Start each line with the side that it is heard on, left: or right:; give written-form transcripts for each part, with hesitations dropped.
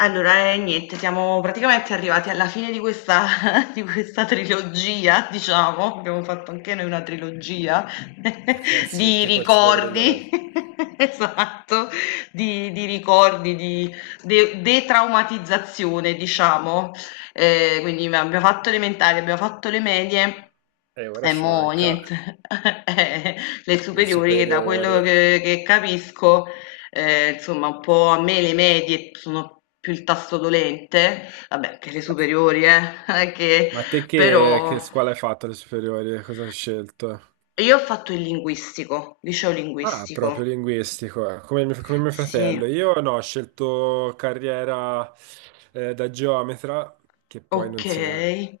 left: Allora, niente, siamo praticamente arrivati alla fine di questa, di questa trilogia, diciamo, abbiamo fatto anche noi una trilogia
right: Eh sì,
left: di
right: tipo il Signore degli
left: ricordi,
right: Anelli.
left: esatto, di ricordi, di detraumatizzazione, diciamo. Quindi abbiamo fatto elementari, abbiamo fatto le medie.
right: E ora
left: E
right: ci
left: mo'
right: manca
left: niente, Eh, le
right: le
left: superiori che da quello
right: superiori.
left: che capisco. Insomma un po' a me le medie sono più il tasto dolente, vabbè anche le superiori non è che
right: Ma te che
left: però
right: scuola hai fatto alle superiori? Cosa hai scelto?
left: io ho fatto il linguistico, liceo
right: Ah, proprio
left: linguistico.
right: linguistico, eh. Come mio
left: Sì,
right: fratello. Io no, ho scelto carriera da geometra, che poi non si è
left: okay.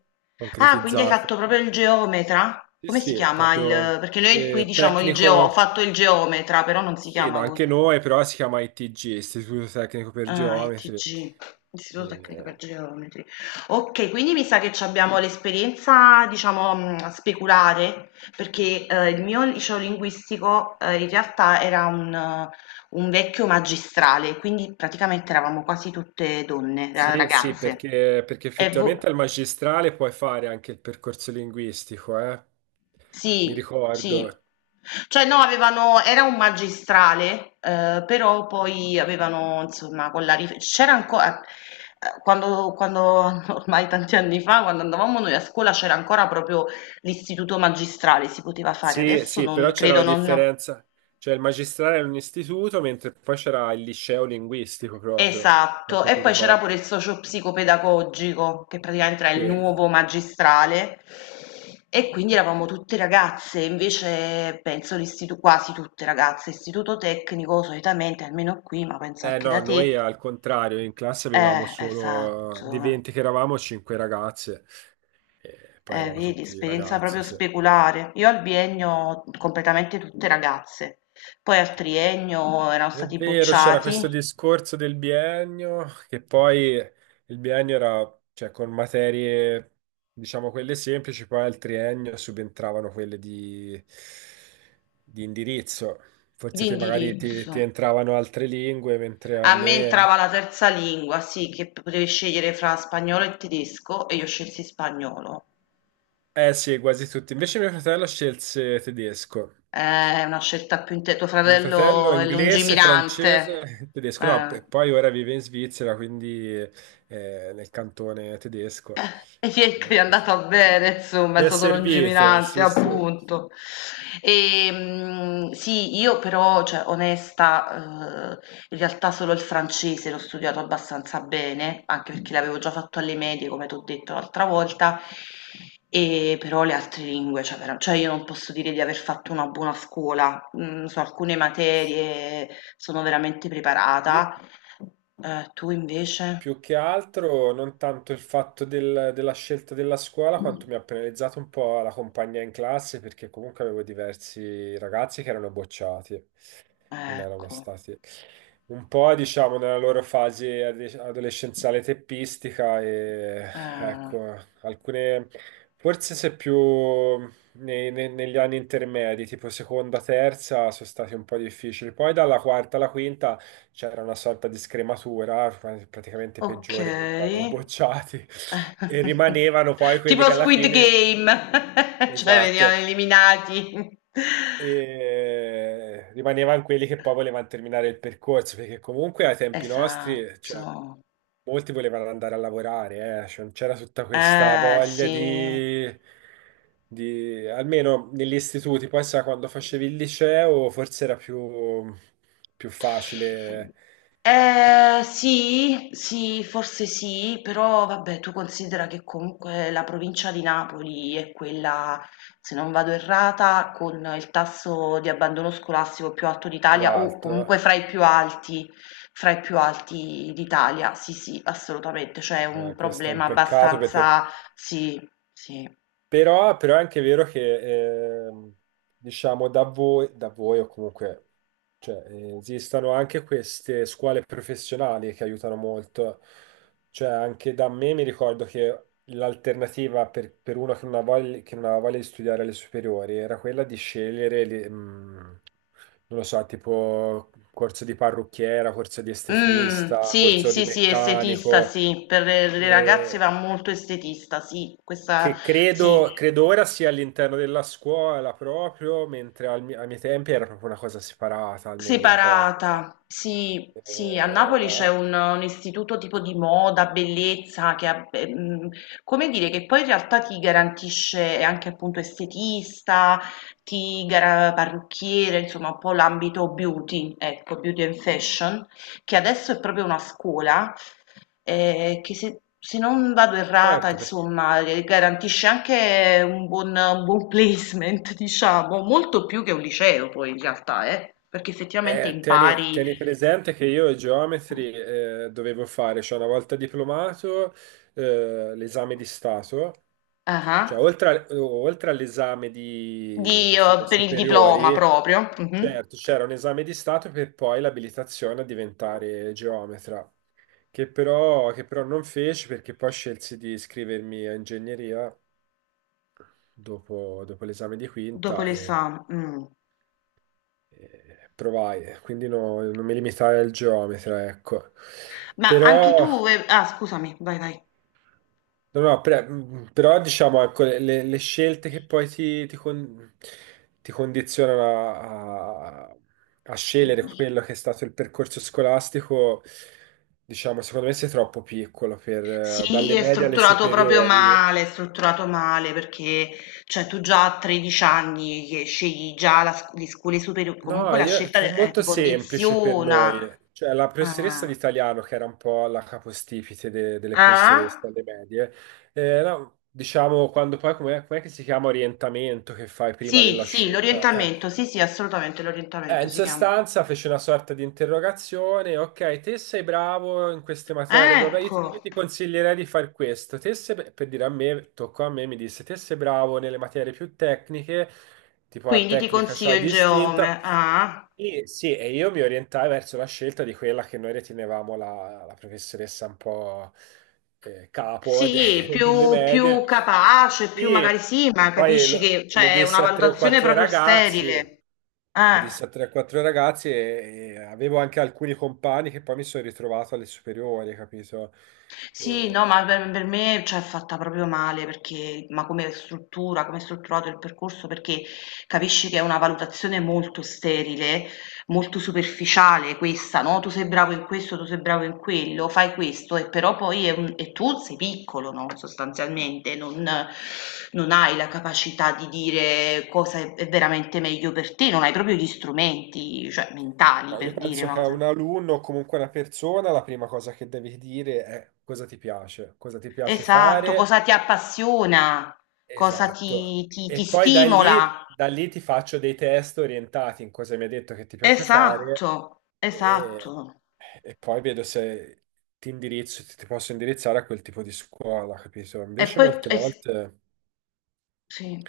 left: Ah, quindi hai
right: concretizzata.
left: fatto proprio il geometra?
right: Sì,
left: Come si
right: sì, è
left: chiama il
right: proprio
left: perché noi qui diciamo il geo ho
right: tecnico.
left: fatto il geometra, però non si
right: Sì, no,
left: chiama
right: anche
left: così.
right: noi, però si chiama ITG, Istituto Tecnico per
left: Ah,
right: Geometri.
left: ITG, Istituto Tecnico per
right: Eh,
left: Geometri. Ok, quindi mi sa che ci abbiamo l'esperienza, diciamo, speculare, perché il mio liceo linguistico in realtà era un vecchio magistrale, quindi praticamente eravamo quasi tutte donne,
right: Sì, sì,
left: ragazze.
right: perché
left: E
right: effettivamente
left: vo-
right: al magistrale puoi fare anche il percorso linguistico, eh? Mi
left: sì, sì.
right: ricordo.
left: Cioè no, avevano era un magistrale, però poi avevano, insomma, con la rif- c'era ancora, ormai tanti anni fa, quando andavamo noi a scuola, c'era ancora proprio l'istituto magistrale, si poteva fare,
right: Sì,
left: adesso
right: sì, però
left: non
right: c'era
left: credo,
right: la
left: non.
right: differenza, cioè il magistrale era un istituto, mentre poi c'era il liceo linguistico proprio,
left: Esatto,
right: quanto
left: e
right: ti
left: poi c'era
right: ricordi?
left: pure il socio-psicopedagogico, che praticamente era
right: Sì.
left: il nuovo magistrale, e quindi eravamo tutte ragazze, invece penso quasi tutte ragazze, istituto tecnico solitamente, almeno qui, ma penso
right: Eh
left: anche da
right: no,
left: te,
right: noi al contrario, in classe avevamo solo, di
left: esatto,
right: 20 che eravamo, 5 ragazze, e poi eravamo
left: vedi,
right: tutti
left: esperienza
right: ragazzi,
left: proprio
right: sì.
left: speculare. Io al biennio completamente tutte ragazze, poi al triennio erano
right: È
left: stati
right: vero, c'era questo
left: bocciati
right: discorso del biennio, che poi il biennio era, cioè, con materie, diciamo, quelle semplici, poi al triennio subentravano quelle di indirizzo.
left: di
right: Forse te magari ti,
left: indirizzo.
right: ti entravano altre lingue, mentre a
left: A me
right: me.
left: entrava la terza lingua, sì, che potevi scegliere fra spagnolo e tedesco e io scelsi spagnolo.
right: Eh sì, quasi tutti. Invece mio fratello scelse tedesco.
left: È una scelta più inte tuo
right: Mio fratello è
left: fratello è
right: inglese,
left: lungimirante.
right: francese, tedesco, no,
left: Eh.
right: e poi ora vive in Svizzera, quindi nel cantone tedesco.
left: E niente,
right: Eh,
left: è
right: gli è
left: andata bene, insomma,
right: gli
left: è
right: è
left: stato
right: servito,
left: lungimirante,
right: sì, sì.
left: appunto. Sì, io però, cioè, onesta, in realtà solo il francese l'ho studiato abbastanza bene, anche perché l'avevo già fatto alle medie, come ti ho detto l'altra volta, e però le altre lingue, cioè, vera- cioè, io non posso dire di aver fatto una buona scuola. Mm, su alcune materie sono veramente
right: Io
left: preparata. Tu invece?
right: Più che altro non tanto il fatto della scelta della scuola, quanto mi ha penalizzato un po' la compagnia in classe, perché comunque avevo diversi ragazzi che erano bocciati, non erano
left: Ecco.
right: stati un po', diciamo, nella loro fase adolescenziale teppistica e
left: Eh.
right: ecco, alcune, forse se più negli anni intermedi, tipo seconda, terza, sono stati un po' difficili. Poi dalla quarta alla quinta c'era una sorta di scrematura, praticamente i peggiori venivano
left: Okay.
right: bocciati e rimanevano poi quelli
left: Tipo
right: che alla
left: Squid
right: fine,
left: Game, cioè venivano
right: esatto,
left: eliminati.
right: e rimanevano quelli che poi volevano terminare il percorso, perché comunque ai tempi nostri, cioè,
left: Esatto.
right: molti volevano andare a lavorare, cioè, non c'era tutta questa
left: Sì.
right: voglia di. Almeno negli istituti, poi sai, quando facevi il liceo forse era più facile che
left: Sì, sì, forse sì, però vabbè, tu considera che comunque la provincia di Napoli è quella, se non vado errata, con il tasso di abbandono scolastico più alto
right: più
left: d'Italia o comunque
right: alto.
left: fra i più alti, fra i più alti d'Italia. Sì, sì, assolutamente, cioè è un
right: Questo è un
left: problema
right: peccato perché
left: abbastanza, sì, sì.
right: però è anche vero che diciamo da voi o comunque cioè, esistono anche queste scuole professionali che aiutano molto. Cioè, anche da me mi ricordo che l'alternativa per uno che non ha voglia, che non aveva voglia di studiare alle superiori era quella di scegliere, non lo so, tipo corso di parrucchiera, corso di estetista,
left: Sì,
right: corso di
left: sì, sì, estetista,
right: meccanico.
left: sì, per le ragazze
right: Eh,
left: va molto estetista, sì, questa
right: che
left: sì,
right: credo, credo ora sia all'interno della scuola proprio, mentre ai miei tempi era proprio una cosa separata, almeno mi ricordo.
left: separata. Sì, sì, a Napoli c'è
right: Eh,
left: un istituto tipo di moda, bellezza, che ha, beh, mhmm, come dire, che poi in realtà ti garantisce anche appunto estetista, ti gara parrucchiere, insomma un po' l'ambito beauty, ecco, beauty and fashion, che adesso è proprio una scuola. Che se se non vado errata
right: certo, perché
left: insomma, garantisce anche un buon placement diciamo, molto più che un liceo poi in realtà perché effettivamente
right: tieni,
left: impari
right: tieni presente che io geometri dovevo fare, cioè una volta diplomato, l'esame di Stato.
left: ah-ah,
right: Cioè, oltre all'esame di,
left: di
right: di fine
left: per il diploma
right: superiori,
left: proprio, mh-mh,
right: certo, c'era un esame di Stato per poi l'abilitazione a diventare geometra. Che però non feci perché poi scelsi di iscrivermi a ingegneria dopo l'esame di
left: dopo
right: quinta e,
left: l'esame.
right: e provai, quindi non mi limitai al geometra, ecco.
left: Ma anche
right: Però,
left: tu ve ah scusami, vai.
right: no, no, però diciamo, ecco, le scelte che poi ti condizionano a scegliere quello che è stato il percorso scolastico, diciamo, secondo me sei troppo piccolo per,
left: Sì,
right: dalle
left: è
right: medie alle
left: strutturato proprio
right: superiori.
left: male, è strutturato male perché cioè, tu già a 13 anni che scegli già la le scuole superiori,
right: No,
left: comunque la scelta
right: fu
left: ti
right: molto semplice per
left: condiziona.
right: noi, cioè la professoressa di
left: Ah.
right: italiano, che era un po' la capostipite delle
left: Ah?
right: professoresse alle medie, no, diciamo quando poi, com'è che si chiama orientamento che fai prima
left: Sì,
right: della
left: sì,
right: scelta?
left: l'orientamento,
right: Eh,
left: sì, sì, assolutamente
right: eh,
left: l'orientamento
right: in
left: si chiama.
right: sostanza fece una sorta di interrogazione, ok, te sei bravo in queste materie, bla bla, io ti, io
left: Ecco,
right: ti consiglierei di fare questo, per dire a me, toccò a me, mi disse, te sei bravo nelle materie più tecniche, tipo la
left: quindi ti
right: tecnica
left: consiglio
right: c'hai
left: il
right: distinta,
left: Geome. Ah?
right: e, sì, e io mi orientai verso la scelta di quella che noi ritenevamo la professoressa un po' capo
left: Sì,
right: delle
left: più, più
right: medie,
left: capace, più magari
right: e
left: sì, ma
right: poi
left: capisci
right: lo,
left: che
right: lo
left: cioè, è una
right: disse a tre o
left: valutazione
right: quattro
left: proprio
right: ragazzi,
left: sterile. Eh.
right: disse a 4 ragazzi e avevo anche alcuni compagni che poi mi sono ritrovato alle superiori, capito?
left: Sì, no,
right: E-
left: ma per me, cioè, è fatta proprio male perché ma come struttura, come è strutturato il percorso, perché capisci che è una valutazione molto sterile, molto superficiale questa, no? Tu sei bravo in questo, tu sei bravo in quello, fai questo, e però poi è un- e tu sei piccolo, no? Sostanzialmente, non, non hai la capacità di dire cosa è veramente meglio per te, non hai proprio gli strumenti, cioè, mentali
right: ma io
left: per dire
right: penso
left: una
right: che a
left: cosa.
right: un alunno o comunque a una persona la prima cosa che devi dire è cosa ti piace
left: Esatto,
right: fare,
left: cosa ti appassiona, cosa
right: esatto.
left: ti
right: E poi da lì,
left: stimola.
right: da lì ti faccio dei test orientati in cosa mi hai detto che ti piace fare
left: Esatto,
right: e,
left: esatto.
right: e poi vedo se ti indirizzo, ti ti posso indirizzare a quel tipo di scuola, capito?
left: E
right: Invece
left: poi,
right: molte
left: es-
right: volte.
left: sì.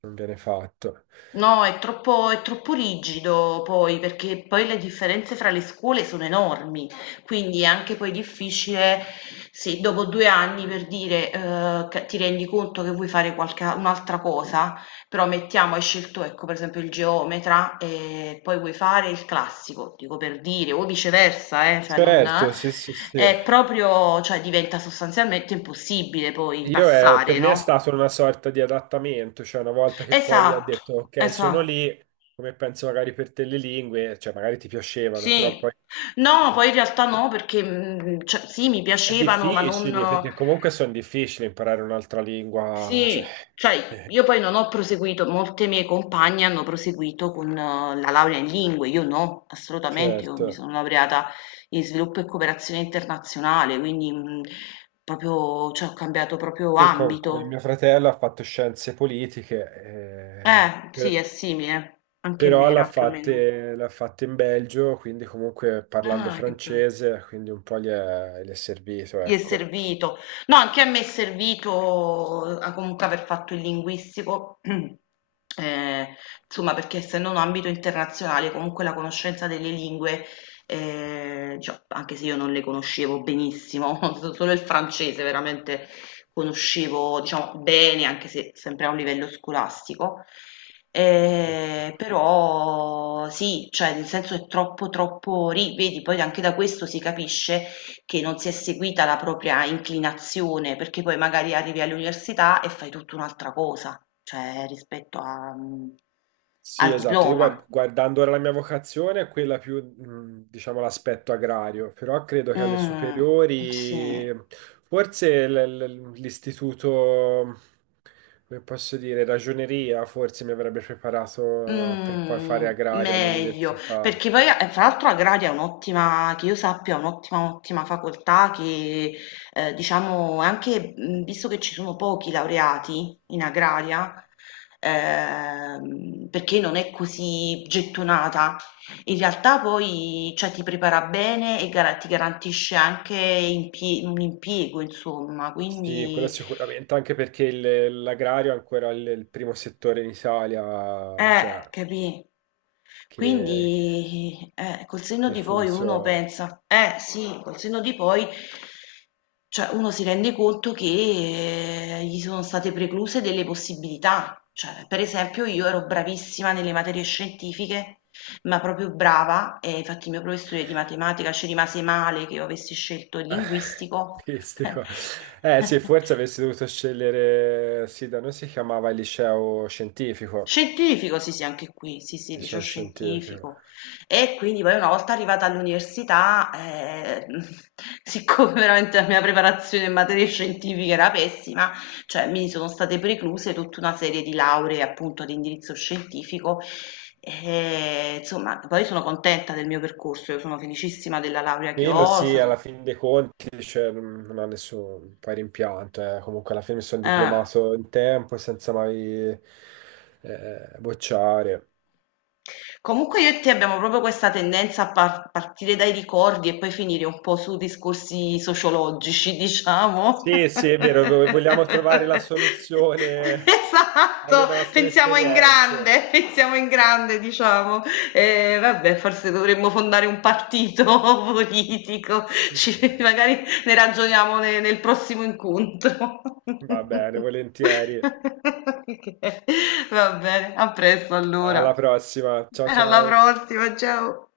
right: Non viene fatto.
left: No, è troppo rigido poi, perché poi le differenze fra le scuole sono enormi, quindi è anche poi difficile se dopo due anni per dire che ti rendi conto che vuoi fare qualche, un'altra cosa, però mettiamo, hai scelto ecco per esempio il geometra e poi vuoi fare il classico, dico per dire, o viceversa, cioè non,
right: Certo, sì, sì, sì.
left: è proprio, cioè diventa sostanzialmente impossibile poi
right: Io è-
left: passare,
right: per me è
left: no?
right: stato una sorta di adattamento, cioè una volta che poi ho
left: Esatto,
right: detto ok, sono
left: esatto.
right: lì, come penso magari per te le lingue, cioè magari ti piacevano, però
left: Sì.
right: poi
left: No, poi in realtà no, perché, mhmm, cioè sì, mi
right: è
left: piacevano, ma non
right: difficile, perché comunque sono difficili imparare un'altra lingua, cioè,
left: sì, cioè
right: eh,
left: io poi non ho proseguito, molte mie compagne hanno proseguito con la laurea in lingue, io no, assolutamente, io mi sono
right: certo.
left: laureata in sviluppo e cooperazione internazionale, quindi, mhmm, proprio cioè ho cambiato proprio
right: Sì, come mio
left: ambito.
right: fratello ha fatto scienze politiche,
left: Sì, è simile, anche a me
right: però l'ha
left: era più o meno.
right: fatte, l'ha fatte in Belgio, quindi comunque parlando
left: Ah, che be
right: francese, quindi un po' gli è servito,
left: gli è
right: ecco.
left: servito. No, anche a me è servito comunque aver fatto il linguistico, insomma, perché essendo un ambito internazionale, comunque la conoscenza delle lingue, cioè, anche se io non le conoscevo benissimo, solo il francese veramente conoscevo, diciamo, bene, anche se sempre a un livello scolastico.
right: Ok.
left: Però sì, cioè nel senso è troppo, ri- vedi, poi anche da questo si capisce che non si è seguita la propria inclinazione, perché poi magari arrivi all'università e fai tutta un'altra cosa, cioè rispetto a, mhmm,
right: Sì,
left: al
right: esatto. Io
left: diploma.
right: guardando ora la mia vocazione è quella più, diciamo, l'aspetto agrario, però credo che alle
left: Mh, sì.
right: superiori, forse l'istituto, come posso dire, ragioneria, forse mi avrebbe preparato per poi fare
left: Mhmm,
right: agraria
left: meglio,
right: all'università.
left: perché poi a e fra l'altro agraria è un'ottima che io sappia è un'ottima, ottima facoltà che, diciamo anche, mhmm, visto che ci sono pochi laureati in agraria, perché non è così gettonata, in realtà poi, cioè ti prepara bene e gara ti garantisce anche impie un impiego insomma,
right: Sì, quello
left: quindi
right: sicuramente, anche perché l'agrario è ancora il primo settore in Italia,
left: eh,
right: cioè,
left: capì?
right: che,
left: Quindi, col senno
right: che
left: di poi uno
right: funziona.
left: pensa, eh sì, col senno di poi, cioè uno si rende conto che gli sono state precluse delle possibilità. Cioè, per esempio, io ero bravissima nelle materie scientifiche, ma proprio brava, e infatti il mio professore di matematica ci rimase male che io avessi scelto il linguistico.
right: Queste qua. Eh sì, forse avessi dovuto scegliere, sì, da noi si chiamava il liceo scientifico,
left: Scientifico, sì, sì, anche qui, sì, sì, liceo
right: liceo scientifico.
left: scientifico. E quindi poi una volta arrivata all'università, siccome veramente la mia preparazione in materie scientifiche era pessima, cioè mi sono state precluse tutta una serie di lauree appunto di indirizzo scientifico. E, insomma, poi sono contenta del mio percorso, io sono felicissima della laurea che
right: Quello
left: ho. È
right: sì, alla
left: stato-
right: fine dei conti, cioè, non ho nessun poi rimpianto, eh. Comunque alla fine mi sono
left: eh.
right: diplomato in tempo senza mai bocciare.
left: Comunque io e te abbiamo proprio questa tendenza a par- partire dai ricordi e poi finire un po' su discorsi sociologici, diciamo.
right: Sì, sì, è vero, vogliamo trovare la soluzione alle
left: Esatto,
right: nostre
left: pensiamo in
right: esperienze.
left: grande, pensiamo in grande, diciamo. Vabbè, forse dovremmo fondare un partito politico. Ci- magari ne ragioniamo ne- nel prossimo incontro.
right: Va bene, volentieri.
left: Ok, va bene, a presto
right: Alla
left: allora.
right: prossima. Ciao
left: Alla
right: ciao.
left: prossima, ciao!